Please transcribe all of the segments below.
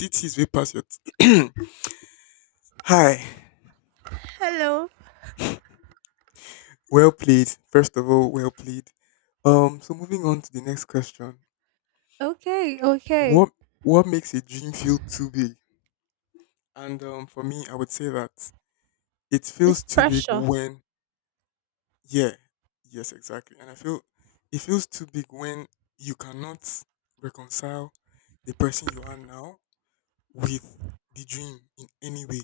DTs way past your. Hi. Hello. Well played. First of all, well played. So moving on to the next question. Okay, okay. What what makes a dream feel too big? And for me, I would say that it It's feels too big pressure. when. Yeah, yes, exactly. And I feel it feels too big when you cannot reconcile the person you are now with the dream in any way.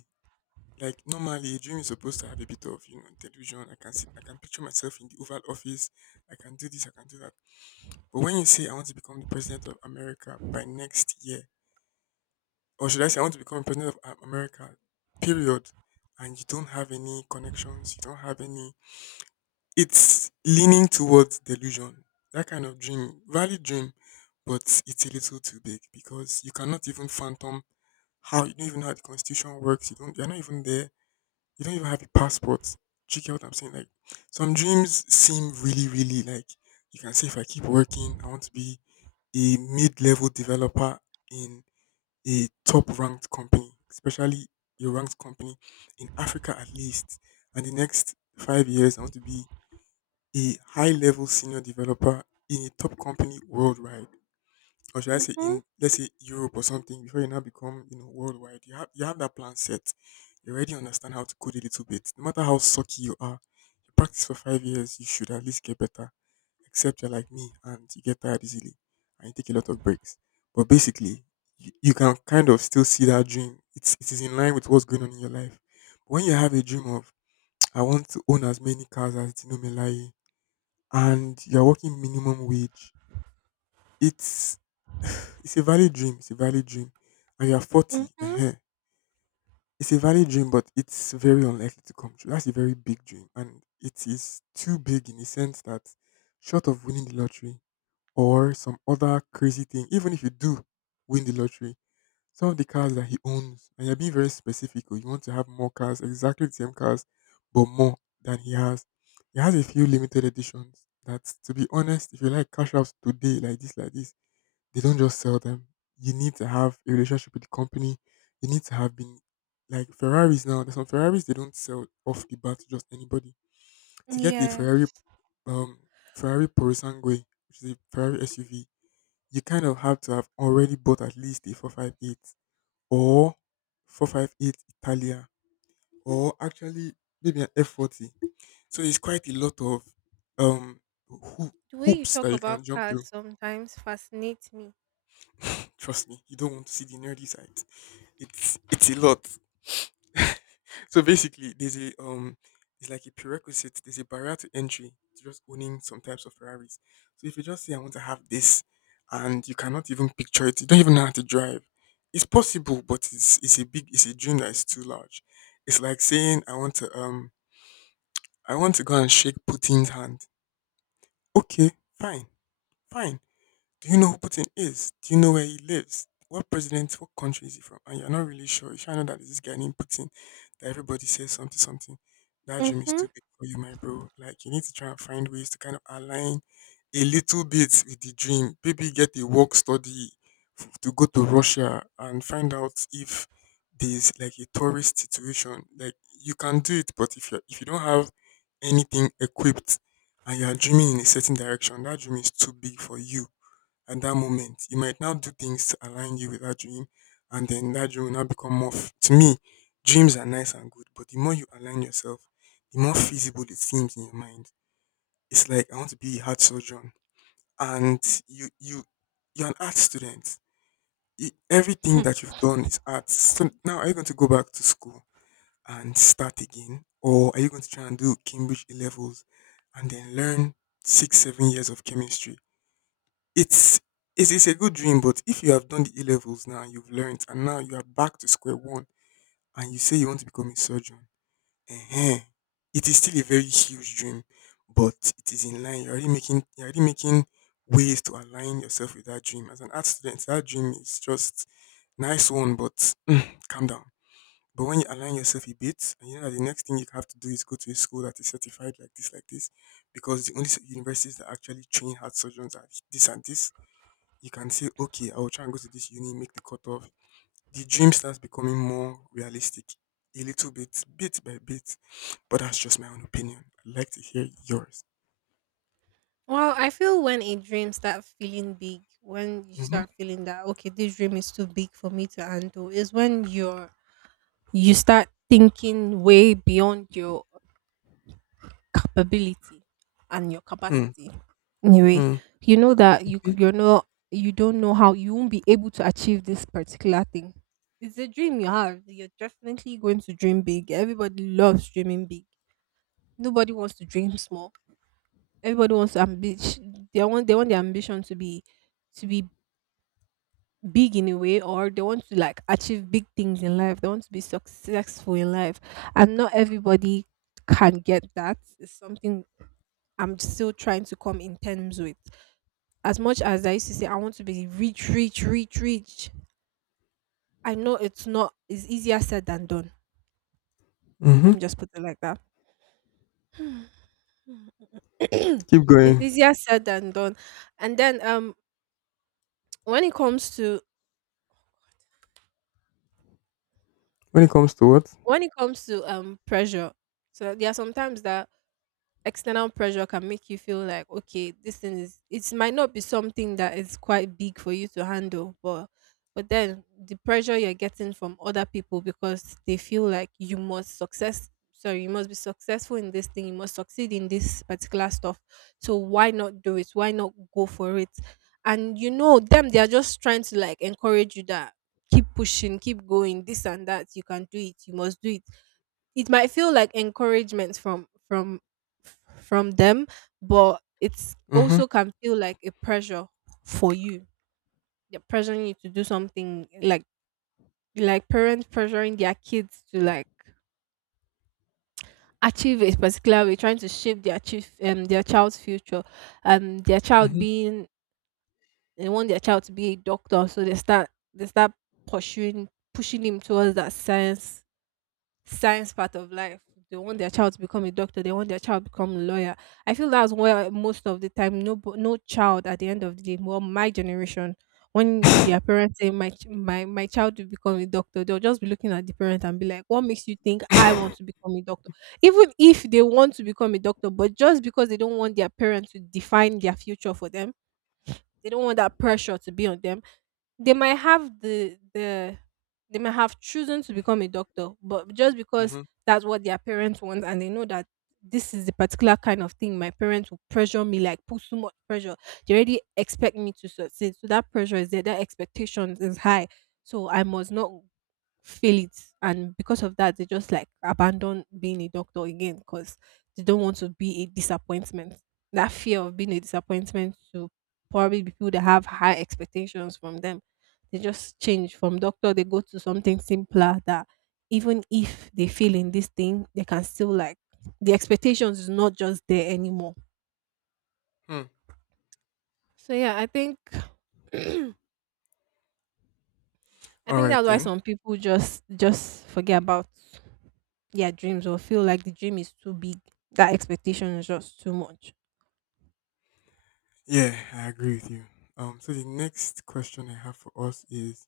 Like normally, a dream is supposed to have a bit of delusion. I can see, I can picture myself in the Oval Office. I can do this, I can do that. But when you say I want to become the president of America by next year, or should I say I want to become president of America, period, and you don't have any connections, you don't have any, it's leaning towards delusion. That kind of dream, valid dream, but it's a little too big because you cannot even phantom how you don't even know how the constitution works. You're not even there. You don't even have a passport. Do you get what I'm saying? Like some dreams seem really, really like you can say if I keep working, I want to be a mid-level developer in a top-ranked company, especially a ranked company in Africa at least. And the next 5 years, I want to be a high-level senior developer in a top company worldwide, or should I say Mm-hmm. in let's say Europe or something before you now become worldwide. You have that plan set. You already understand how to code a little bit. No matter how sucky you are, you practice for 5 years, you should at least get better. Except you're like me and you get tired easily and you take a lot of breaks. But basically, you can kind of still see that dream. It is in line with what's going on in your life. When you have a dream of I want to own as many cars as Dino Melai and you're working minimum wage, it's it's a valid dream, it's a valid dream, and you are 40. Mm-hmm. It's a valid dream, but it's very unlikely to come true. That's a very big dream, and it is too big in the sense that, short of winning the lottery or some other crazy thing, even if you do win the lottery, some of the cars that he owns, and you're being very specific, oh, you want to have more cars, exactly the same cars, but more than he has. He has a few limited editions that, to be honest, if you like cash outs today, like this, they don't just sell them. You need to have a relationship with the company. You need to have been like Ferraris now. There's some Ferraris they don't sell off the bat to just anybody. To get a Ferrari, Yes. um, Ferrari Purosangue, which is a Ferrari SUV, you kind of have to have already bought at least a 458 or 458 Italia, or actually maybe an F40. So there's quite a lot of um hoo- The way you hoops that talk you can about jump cars through. sometimes fascinates me. Trust me, you don't want to see the nerdy side. It's a lot. So basically, there's a it's like a prerequisite. There's a barrier to entry to just owning some types of Ferraris. So if you just say I want to have this, and you cannot even picture it, you don't even know how to drive. It's possible, but it's a dream that is too large. It's like saying I want to go and shake Putin's hand. Okay, fine, fine. Do you know who Putin is? Do you know where he lives? What president, what country is he from? And you're not really sure. You should know that there's this guy named Putin that everybody says something, something. That dream is Mm-hmm. too big for you, my bro. Like, you need to try and find ways to kind of align a little bit with the dream. Maybe get a work study to go to Russia and find out if there's like a tourist situation. Like, you can do it, but if you don't have anything equipped and you're dreaming in a certain direction, that dream is too big for you at that moment. You might now do things to align you with that dream, and then that dream will now become more. To me, dreams are nice and good, but the more you align yourself, the more feasible it seems in your mind. It's like I want to be a heart surgeon, and you you you're an art student. Everything that you've done is art. So now, are you going to go back to school and start again, or are you going to try and do Cambridge A levels and then learn six, 7 years of chemistry? It's it's a good dream, but if you have done the A levels now, you've learned, and now you are back to square one, and you say you want to become a surgeon, ehen, it is still a very huge dream, but it is in line. You're already making ways to align yourself with that dream. As an art student, that dream is just nice one, but calm down. But when you align yourself a bit, and you know that the next thing you have to do is go to a school that is certified like this, because the only universities that actually train heart surgeons are this and this, you can say, okay, I will try and go to this uni, make the cutoff. The dream starts becoming more realistic, a little bit, bit by bit. But that's just my own opinion. I'd like to hear yours. Well, I feel when a dream starts feeling big, when you start feeling that okay, this dream is too big for me to handle, is when you start thinking way beyond your capability and your Mm-hmm. capacity anyway. Mm-hmm. You know that you don't know how you won't be able to achieve this particular thing. It's a dream you have. You're definitely going to dream big. Everybody loves dreaming big, nobody wants to dream small. Everybody wants ambition, they want their ambition to be big in a way, or they want to like achieve big things in life. They want to be successful in life, and not everybody can get that. It's something I'm still trying to come in terms with. As much as I used to say, I want to be rich, rich, rich, rich. I know it's not, it's easier said than done. Mm-hmm. Let me just put it like that. Keep It's going. easier said than done. And then, when it comes to, When it comes to what? Pressure, so there are sometimes that external pressure can make you feel like okay, this thing is it might not be something that is quite big for you to handle, but then the pressure you're getting from other people, because they feel like you must be successful in this thing, you must succeed in this particular stuff. So why not do it, why not go for it? And you know them, they are just trying to like encourage you, that keep pushing, keep going, this and that, you can do it, you must do it. It might feel like encouragement from from them, but it's Mm-hmm. also can feel like a pressure for you. They're pressuring you to do something, like parents pressuring their kids to like achieve a particular way, trying to shape their chief their child's future. Their child Mm-hmm. being They want their child to be a doctor, so they start pursuing pushing him towards that science part of life. They want their child to become a doctor. They want their child to become a lawyer. I feel that's where most of the time, no, no child at the end of the day, well, my generation, when you, their parents say, my, child will become a doctor, they'll just be looking at the parent and be like, what makes you think I want to become a doctor? Even if they want to become a doctor, but just because they don't want their parents to define their future for them, they don't want that pressure to be on them. they might have the the they might have chosen to become a doctor, but just because Mm-hmm. that's what their parents want, and they know that this is the particular kind of thing my parents will pressure me, like put so much pressure. They already expect me to succeed. So that pressure is there, that expectation is high. So I must not feel it, and because of that they just like abandon being a doctor again, because they don't want to be a disappointment, that fear of being a disappointment to probably people that have high expectations from them. They just change from doctor, they go to something simpler, that even if they fail in this thing they can still like, the expectations is not just there anymore. So yeah, I think. i All think right that's why then. some people just forget about their dreams or feel like the dream is too big. That expectation is just too much. Yeah, I agree with you. So the next question I have for us is: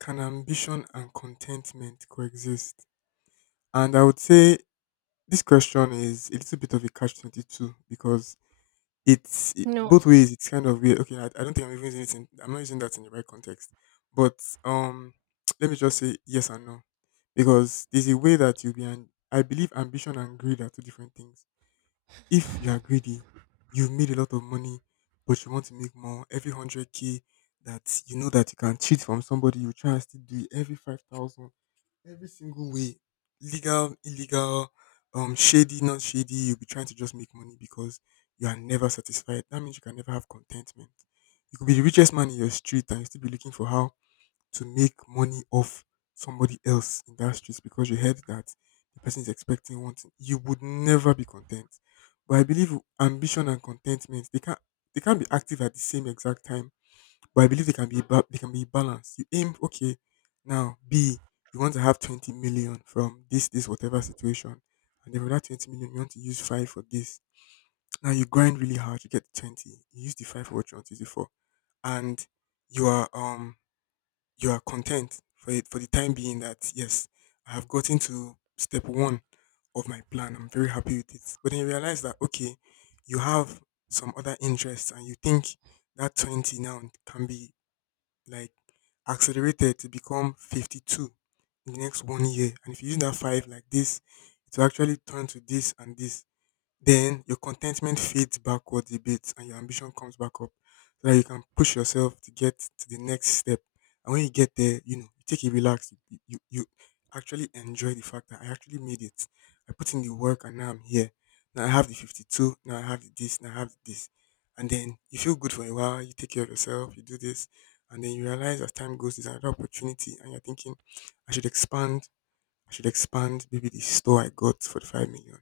can ambition and contentment coexist? And I would say this question is a little bit of a catch 22, because it's No. both ways. It's kind of weird. Okay, I don't think I'm even using it. I'm not using that in the right context. But um, let me just say yes and no, because there's a way that you'll be. I believe ambition and greed are two different things. If you are greedy, you've made a lot of money, but you want to make more. Every 100k that you know that you can cheat from somebody, you try and still do it. Every 5,000. Every single way, legal, illegal, shady, not shady, you'll be trying to just make money because you are never satisfied. That means you can never have contentment. You could be the richest man in your street and you still be looking for how to make money off somebody else in that street because you heard that the person is expecting one thing. You would never be content. But I believe ambition and contentment, they can't be active at the same exact time, but I believe they can be balanced. You aim okay. Now B, you want to have 20 million from this whatever situation, and then with that 20 million, you want to use five for this. Now you grind really hard, you get 20. You use the five for what you want to use it for, and you are um you are content for it for the time being, that yes, I have gotten to step one of my plan. I'm very happy with it. But then you realize that okay, you have some other interests, and you think that 20 now can be like accelerated to become 52 in the next one year. And if you use that five like this, it will actually turn to this and this, then your contentment fades backwards a bit and your ambition comes back up so that you can push yourself to get to the next step. And when you get there, you take it relaxed. You actually enjoy the fact that I actually made it. I put in the work and now I'm here. Now I have the 52, now I have the this, now I have the this. And then you feel good for a while, you take care of yourself, you do this. And then you realize as time goes, there's another opportunity, and you're thinking, I should expand I should expand maybe the store I got for the 5 million.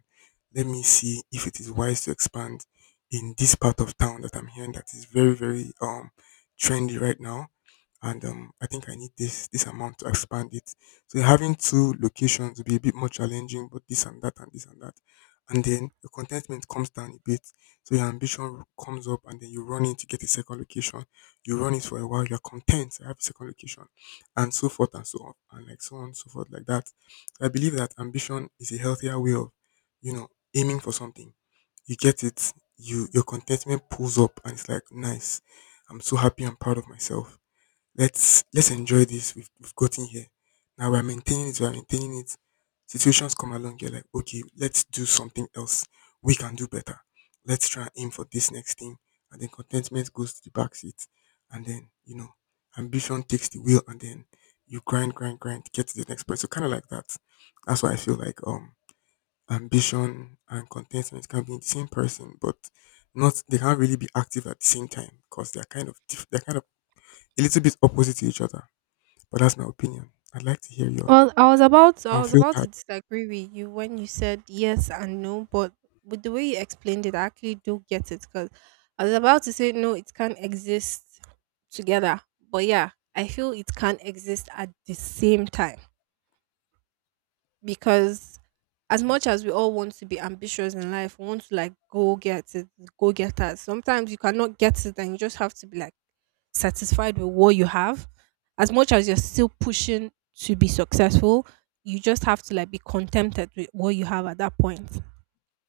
Let me see if it is wise to expand in this part of town that I'm hearing that is very, very trendy right now, and I think I need this amount to expand it. So having two locations will be a bit more challenging, but this and that and this and that, and then your contentment comes down a bit. So your ambition comes up, and then you run in to get a second location. You run it for a while, you're content. I have a second location, and so forth and so on, and like so on and so forth like that. So, I believe that ambition is a healthier way of, you know, aiming for something. You get it. You your contentment pulls up, and it's like nice. I'm so happy. I'm proud of myself. Let's enjoy this. We've gotten here. Now we're maintaining it. We're maintaining it. Situations come along. You're like, okay, let's do something else. We can do better. Let's try and aim for this next thing. And then contentment goes to the back seat. And then, you know, ambition takes the wheel. And then you grind, grind, grind to get to the next point. So kind of like that. That's why I feel like ambition and contentment can be in the same person, but not they can't really be active at the same time because they're kind of a little bit opposite to each other. But that's my opinion. I'd like to hear yours. Well, I was about Unfiltered. to disagree with you when you said yes and no, but with the way you explained it, I actually do get it, because I was about to say no, it can't exist together. But yeah, I feel it can't exist at the same time, because as Mm, much as we all want to be ambitious in life, we want to like go get it, go get us. Sometimes you cannot get it, and you just have to be like, satisfied with what you have. As much as you're still pushing to be successful, you just have to like be contented with what you have at that point,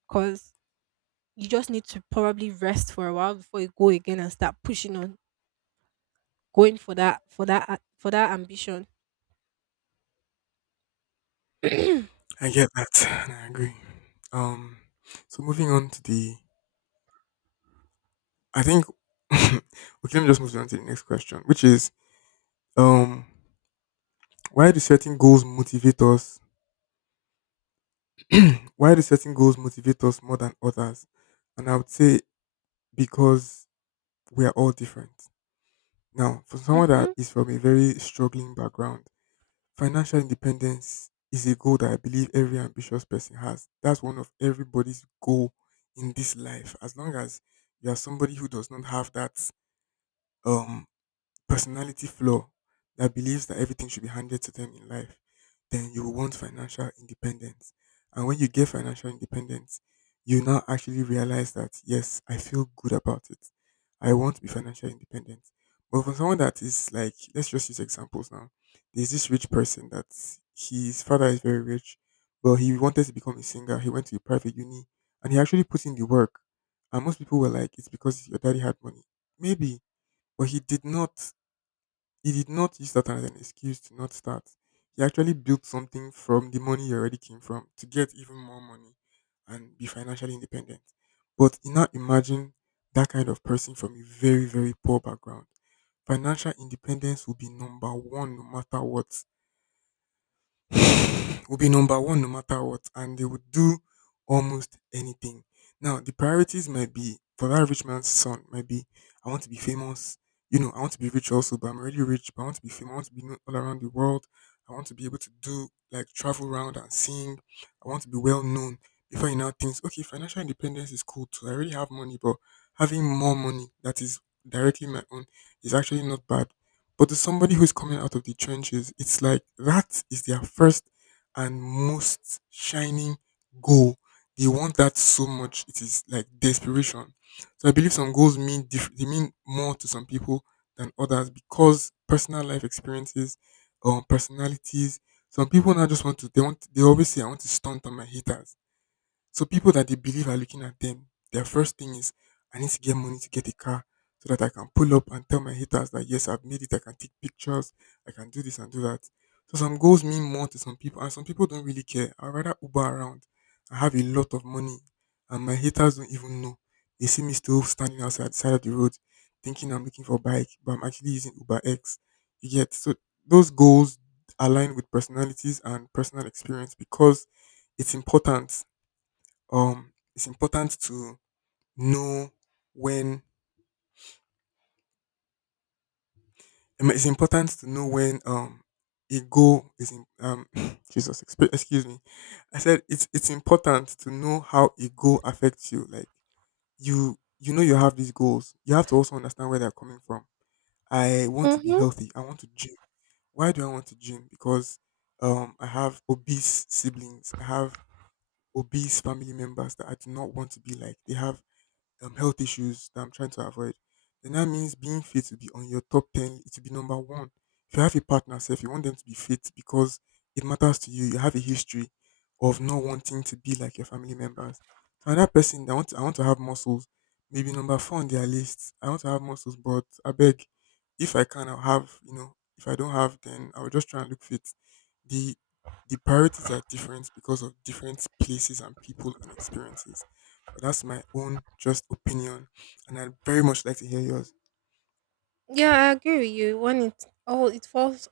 because you just need to probably rest for a while before you go again and start pushing on, going for that ambition. I get that, and I agree. Um, so moving on to I think, okay, let me just move on to the next question, which is, um, why do certain goals motivate us? Why do certain goals motivate us more than others? And I would say because we are all different. Now, for someone Mm-hmm, that is from a very struggling background, financial independence is a goal that I believe every ambitious person has. That's one of everybody's goal in this life. As long as you are somebody who does not have that um personality flaw that believes that everything should be handed to them in life, then you will want financial independence. And when you get financial independence, you now actually realize that, yes, I feel good about it. I want to be financially independent. But for someone that is like, let's just use examples now. There's this rich person that his father is very rich, but he wanted to become a singer. He went to a private uni and he actually put in the work. And most people were like, it's because your daddy had money. Maybe, but he did not use that as an excuse to not start. He actually built something from the money he already came from to get even more money and be financially independent. But you now imagine that kind of person from a very, very poor background. Financial independence will be number one no matter what. Will be number one no matter what, and they would do almost anything. Now, the priorities might be for that rich man's son, might be I want to be famous, you know, I want to be rich also, but I'm already rich, but I want to be famous, I want to be known all around the world, I want to be able to do like travel around and sing, I want to be well known. Before you now thinks, okay, financial independence is cool too. I already have money, but having more money that is directly my own is actually not bad. But to somebody who's coming out of the trenches, it's like that is their first and most shining goal. They want that so much. It is like desperation. So I believe some goals mean they mean more to some people than others because personal life experiences or personalities. Some people now just want to. They want. They always say, "I want to stunt on my haters." So people that they believe are looking at them, their first thing is, I need to get money to get a car so that I can pull up and tell my haters that yes, I've made it, I can take pictures, I can do this and do that. So some goals mean more to some people, and some people don't really care. I'd rather Uber around. I have a lot of money, and my haters don't even know. They see me still standing outside the side of the road, thinking I'm looking for a bike, but I'm actually using Uber X. You get so those goals align with personalities and personal experience because it's important, it's important to know when. It's important to know when a goal is Jesus excuse me. I said it's important to know how a goal affects you. Like you know you have these goals. You have to also understand where they're coming from. I want to be mm-hmm. healthy. I want to gym. Why do I want to gym? Because I have obese siblings. I have obese family members that I do not want to be like. They have health issues that I'm trying to avoid, then that means being fit will be on your top 10, it will be number one. If you have a partner, so if you want them to be fit because it matters to you, you have a history of not wanting to be like your family members. So another person that want I want to have muscles, maybe number four on their list. I want to have muscles, but I beg, if I can, I'll have, you know, if I don't have, then I'll just try and look fit. The the priorities are different because of different places and people and experiences. But that's my own just opinion, and I'd very much like to hear yours. Yeah, I agree with you. When it falls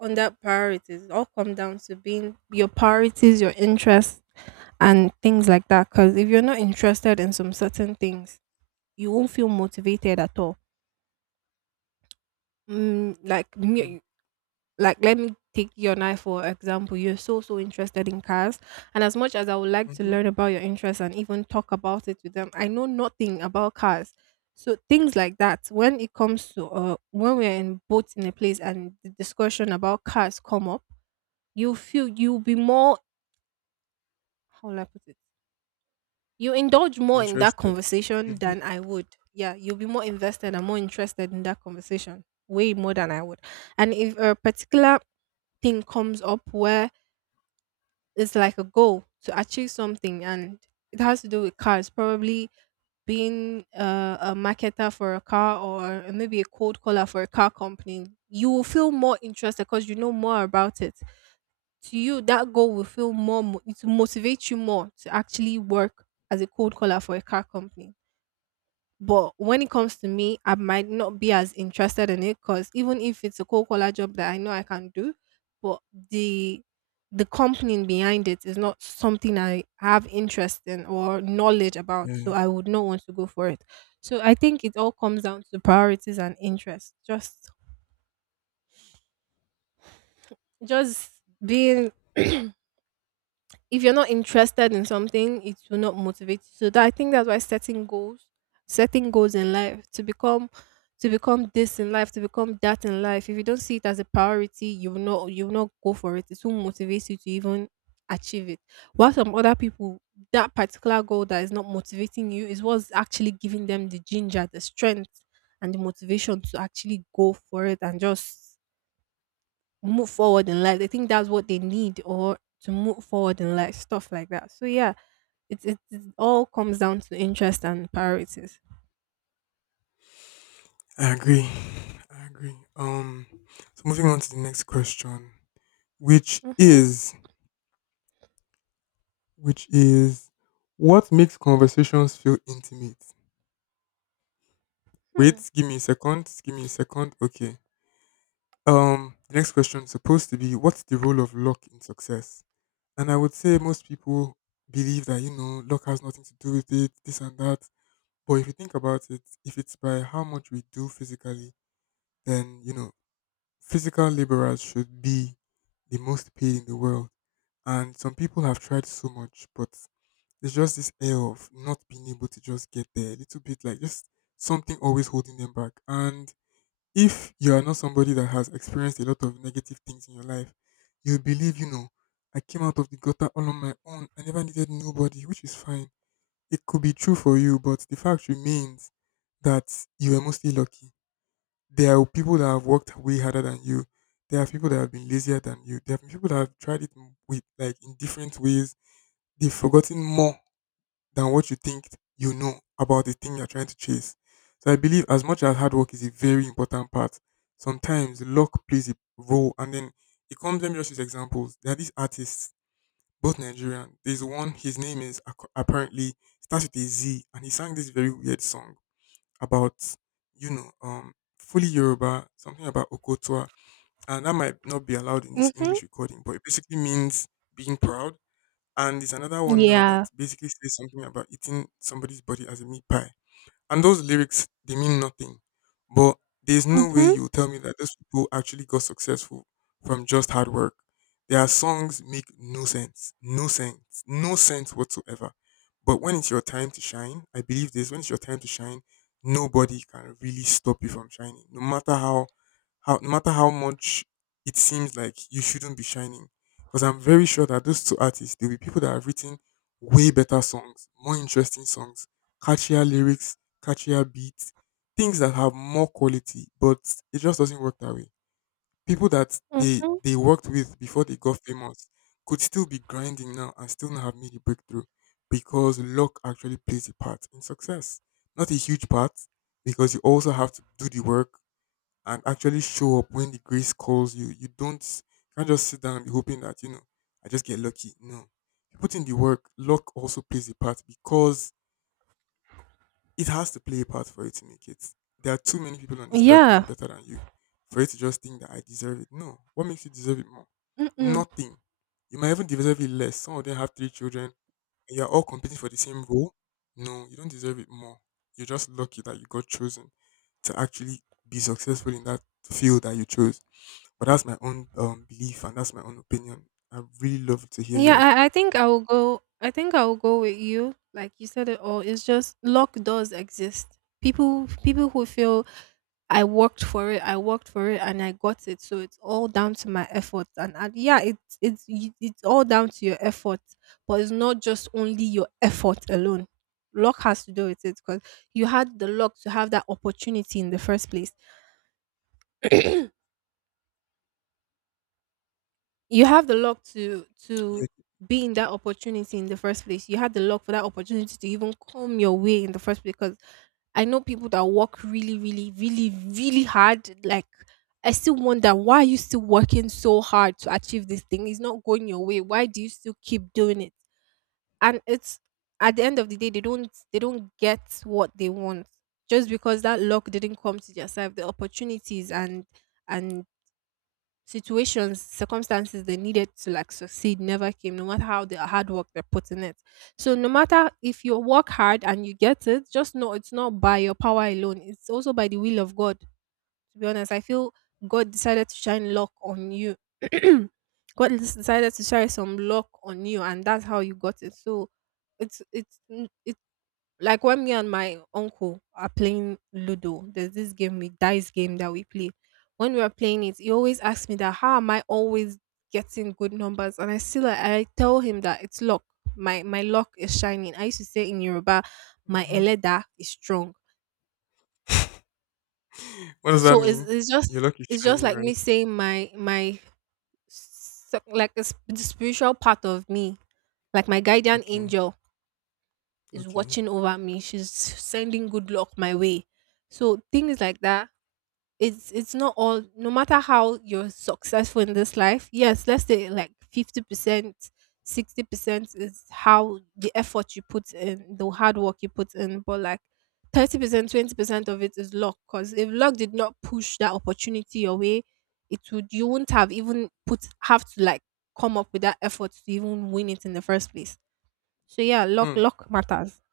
on that, priorities, it all come down to being your priorities, your interests and things like that, because if you're not interested in some certain things, you won't feel motivated at all. Mm, like me- like let me take your and I for example. You're so interested in cars, and as much as I would like to Mm-hmm. learn about your interests and even talk about it with them, I know nothing about cars. So things like that. When it comes to, when we're in both in a place and the discussion about cars come up, you'll be more. How will I put it? You indulge more in that Interested. conversation Hmm. than I would. Yeah, you'll be more invested and more interested in that conversation, way more than I would. And if a particular thing comes up where it's like a goal to achieve something and it has to do with cars, probably being a marketer for a car or maybe a cold caller for a car company, you will feel more interested because you know more about it. To you, that goal will feel more, it will motivate you more to actually work as a cold caller for a car company. But when it comes to me, I might not be as interested in it, because even if it's a cold collar job that I know I can do, but the the company behind it is not something I have interest in or knowledge about, so Yeah, I would not want to go for it. So I think it all comes down to priorities and interest. Just being if you're not interested in something, it will not motivate you. So that, I think that's why setting goals, in life, to become this in life, to become that in life. If you don't see it as a priority, you will not go for it. It won't motivate you to even achieve it. While some other people, that particular goal that is not motivating you is what's actually giving them the ginger, the strength, and the motivation to actually go for it and just move forward in life. They think that's what they need or to move forward in life, stuff like that. So yeah, it all comes down to interest and priorities. I agree. I agree. So moving on to the next question, which Mm-hmm. is, which is, what makes conversations feel intimate? Hmm. Wait, give me a second. Give me a second. Okay. The next question is supposed to be, what's the role of luck in success? And I would say most people believe that, you know, luck has nothing to do with it, this and that. But if you think about it, if it's by how much we do physically, then, you know, physical laborers should be the most paid in the world. And some people have tried so much, but there's just this air of not being able to just get there. A little bit like just something always holding them back. And if you are not somebody that has experienced a lot of negative things in your life, you believe, you know, I came out of the gutter all on my own. I never needed nobody, which is fine, it could be true for you, but the fact remains that you were mostly lucky. There are people that have worked way harder than you. There are people that have been lazier than you. There are people that have tried it with like in different ways. They've forgotten more than what you think you know about the thing you're trying to chase. So I believe as much as hard work is a very important part, sometimes luck plays a role. And then it comes, let me just use examples. There are these artists both Nigerian. There's one, his name is apparently starts with a Z, and he sang this very weird song about, you know, fully Yoruba, something about Okotua, and that might not be allowed in this Mm-hmm. English recording, but it basically means being proud. And there's another one now that Yeah. basically says something about eating somebody's body as a meat pie. And those lyrics, they mean nothing. But there's no way Mm-hmm. you'll tell me that those people actually got successful from just hard work. Their songs make no sense. No sense. No sense whatsoever. But when it's your time to shine, I believe this, when it's your time to shine, nobody can really stop you from shining. No matter how much it seems like you shouldn't be shining. Because I'm very sure that those two artists, there'll be people that have written way better songs, more interesting songs, catchier lyrics, catchier beats, things that have more quality, but it just doesn't work that way. People that they Mm-hmm. they worked with before they got famous could still be grinding now and still not have made a breakthrough because luck actually plays a part in success. Not a huge part, because you also have to do the work and actually show up when the grace calls you. You don't you can't just sit down and be hoping that, you know, I just get lucky. No. You put in the work, luck also plays a part because it has to play a part for you to make it. There are too many people on this earth doing Yeah. better than you for you to just think that I deserve it. No. What makes you deserve it more? Mm-mm. Nothing. You might even deserve it less. Some of them have three children, and you're all competing for the same role. No, you don't deserve it more. You're just lucky that you got chosen to actually be successful in that field that you chose. But that's my own belief, and that's my own opinion. I really love to hear Yeah. yours. I think I will go. I think I will go with you. Like you said it all. It's just, luck does exist. People who feel I worked for it. I worked for it, and I got it. So it's all down to my effort. And yeah, it's all down to your effort, but it's not just only your effort alone. Luck has to do with it, because you had the luck to have that opportunity in the first place. You have the luck to Yeah. to be in that opportunity in the first place. You had the luck for that opportunity to even come your way in the first place. Because I know people that work really, really, really, really hard. Like, I still wonder, why are you still working so hard to achieve this thing? It's not going your way. Why do you still keep doing it? And it's at the end of the day, they don't get what they want, just because that luck didn't come to yourself. The opportunities and situations, circumstances they needed to like succeed never came, no matter how the hard work they put in it. So no matter if you work hard and you get it, just know it's not by your power alone. It's also by the will of God. To be honest, I feel God decided to shine luck on you. God decided to shine some luck on you, and that's how you got it. So it's n- it like when me and my uncle are playing Ludo, there's this game with dice game that we play. When we are playing it, he always asks me that how am I always getting good numbers? And I tell him that it's luck. My luck is shining. I used to say in Yoruba, my Hmm. eleda is strong. What does that So it's mean? it's just Your luck is it's just shining, like right? me saying my my s- like a, sp- the spiritual part of me, like my guardian Okay. angel is Okay. watching over me. She's sending good luck my way. So things like that, it's not all. No matter how you're successful in this life, yes, let's say like 50% 60% is how the effort you put in, the hard work you put in, but like 30% 20% of it is luck, because if luck did not push that opportunity your way, it would you wouldn't have even put have to like come up with that effort to even win it in the first place. So yeah, luck Hmm. luck matters.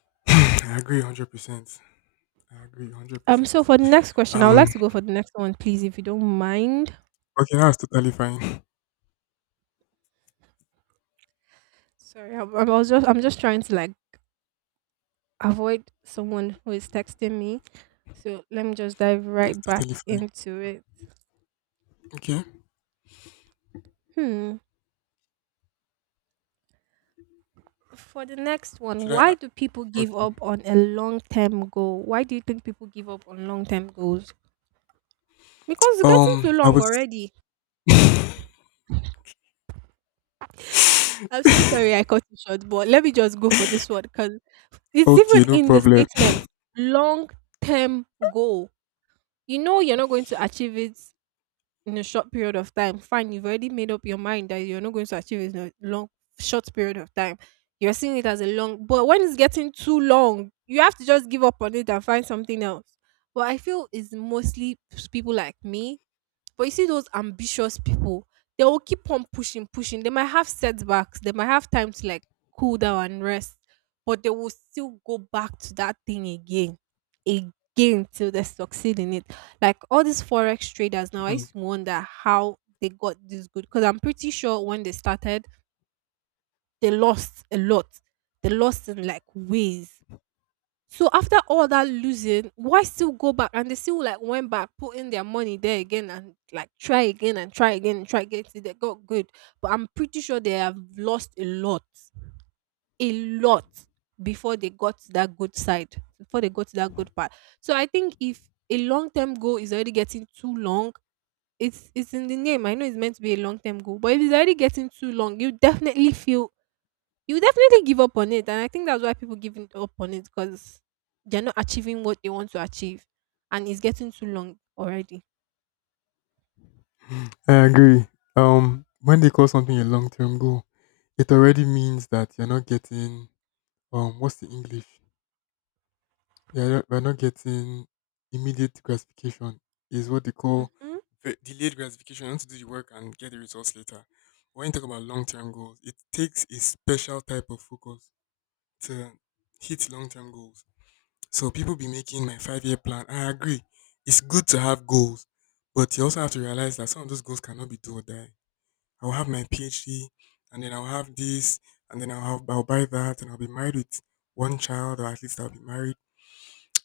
I agree 100%. I agree So 100%. for the next question, I would Um, like to go for the next one, please, if you don't mind. okay, that's totally fine. Sorry, I'm just trying to like avoid someone who is texting me. So let me just dive That's right back totally fine. into it. Okay. Hmm. For the next one, Should why I? do people give up Okay. on a long term goal? Why do you think people give up on long term goals? Because it's getting too I long was. already. I'm so sorry I cut you short, but let me just go for this one because it's Okay, even no in the problem. statement, long term goal. You know you're not going to achieve it in a short period of time. Fine, you've already made up your mind that you're not going to achieve it in a short period of time. You're seeing it as a long, but when it's getting too long, you have to just give up on it and find something else. But I feel it's mostly people like me. But you see those ambitious people, they will keep on pushing, pushing. They might have setbacks, they might have time to like cool down and rest, but they will still go back to that thing again, again till they succeed in it. Like all these forex traders now, I Hmm, used to wonder how they got this good because I'm pretty sure when they started, they lost a lot. They lost in like ways. So after all that losing, why still go back? And they still like went back, put in their money there again and like try again and try again and try again till they got good. But I'm pretty sure they have lost a lot, a lot, before they got to that good side, before they got to that good part. So I think if a long term goal is already getting too long, it's in the name. I know it's meant to be a long term goal, but if it's already getting too long, you definitely feel, you definitely give up on it. And I think that's why people up on it because they're not achieving what they want to achieve. And it's getting too long already. I agree. When they call something a long term goal, it already means that you're not getting what's the English? Yeah, are we're not getting immediate gratification. Is what they call Hmm. Delayed gratification. You want to do the work and get the results later. When you talk about long-term goals, it takes a special type of focus to hit long-term goals. So people be making my five-year plan. I agree. It's good to have goals, but you also have to realize that some of those goals cannot be do or die. I will have my PhD, and then I'll have this, and then I'll buy that, and I'll be married with one child, or at least I'll be married,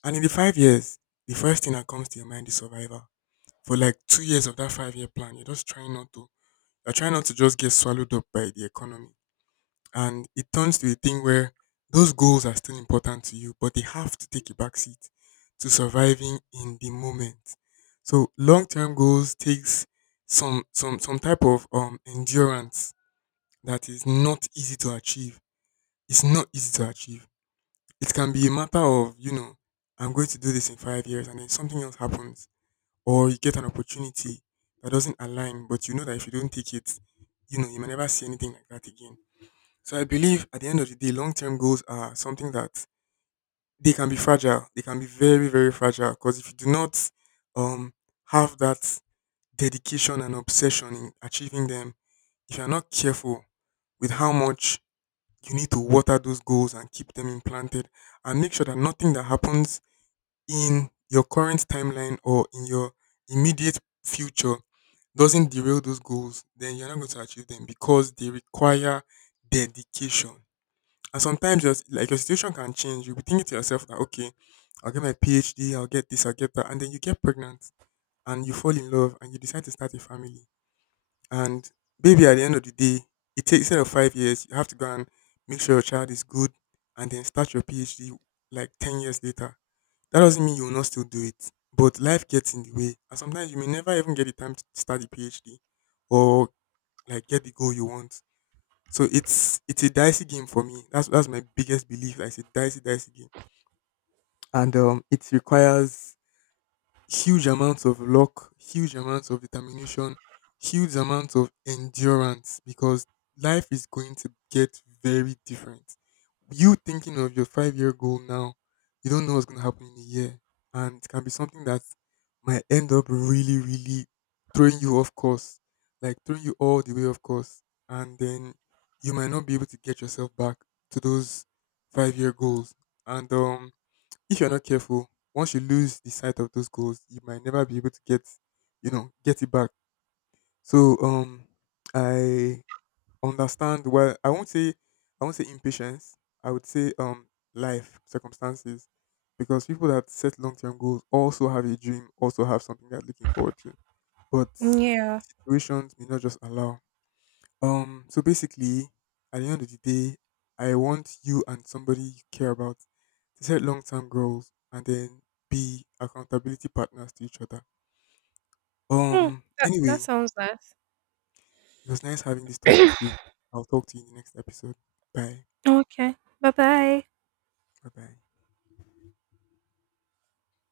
and in the 5 years, the first thing that comes to your mind is survival. For like 2 years of that 5-year plan, you're just trying not to you're trying not to just get swallowed up by the economy. And it turns to a thing where those goals are still important to you, but they have to take a back seat to surviving in the moment. So long term goals takes some type of endurance that is not easy to achieve. It's not easy to achieve. It can be a matter of, I'm going to do this in 5 years, and then something else happens, or you get an opportunity that doesn't align, but you know that if you don't take it, you may never see anything like that again. So I believe at the end of the day, long term goals are something that they can be fragile. They can be very, very fragile because if you do not um, have that dedication and obsession in achieving them. If you're not careful with how much you need to water those goals and keep them implanted, and make sure that nothing that happens in your current timeline or in your immediate future doesn't derail those goals, then you're not going to achieve them because they require dedication. And sometimes just like your situation can change. You'll be thinking to yourself that okay, I'll get my PhD, I'll get this, I'll get that, and then you get pregnant and you fall in love and you decide to start a family. And baby, at the end of the day, it takes instead of 5 years, you have to go and make sure your child is good and then start your PhD like 10 years later. That doesn't mean you will not still do it, but life gets in the way, and sometimes you may never even get the time to start the PhD or like get the goal you want. So it's a dicey game for me. That's my biggest belief. That It's a dicey, dicey game, and it requires huge amounts of luck, huge amounts of determination, huge amounts of endurance because life is going to get very different. You thinking of your 5-year goal now, you don't know what's going to happen in a year. And it can be something that might end up really, really throwing you off course, like throwing you all the way off course. And then you might not be able to get yourself back to those 5-year goals. And if you're not careful, once you lose the sight of those goals, you might never be able to get it back. So I understand. Well, I won't say impatience. I would say life circumstances, because people that set long-term goals also have a dream, also have something they're looking forward to, but Yeah. situations may not just allow. So basically, at the end of the day, I want you and somebody you care about to set long term goals and then be accountability partners to each other. Hmm. That, that Anyway, sounds nice. it was nice having this talk with you. I'll talk to you in the next episode. Bye. Okay. Bye bye. Bye bye.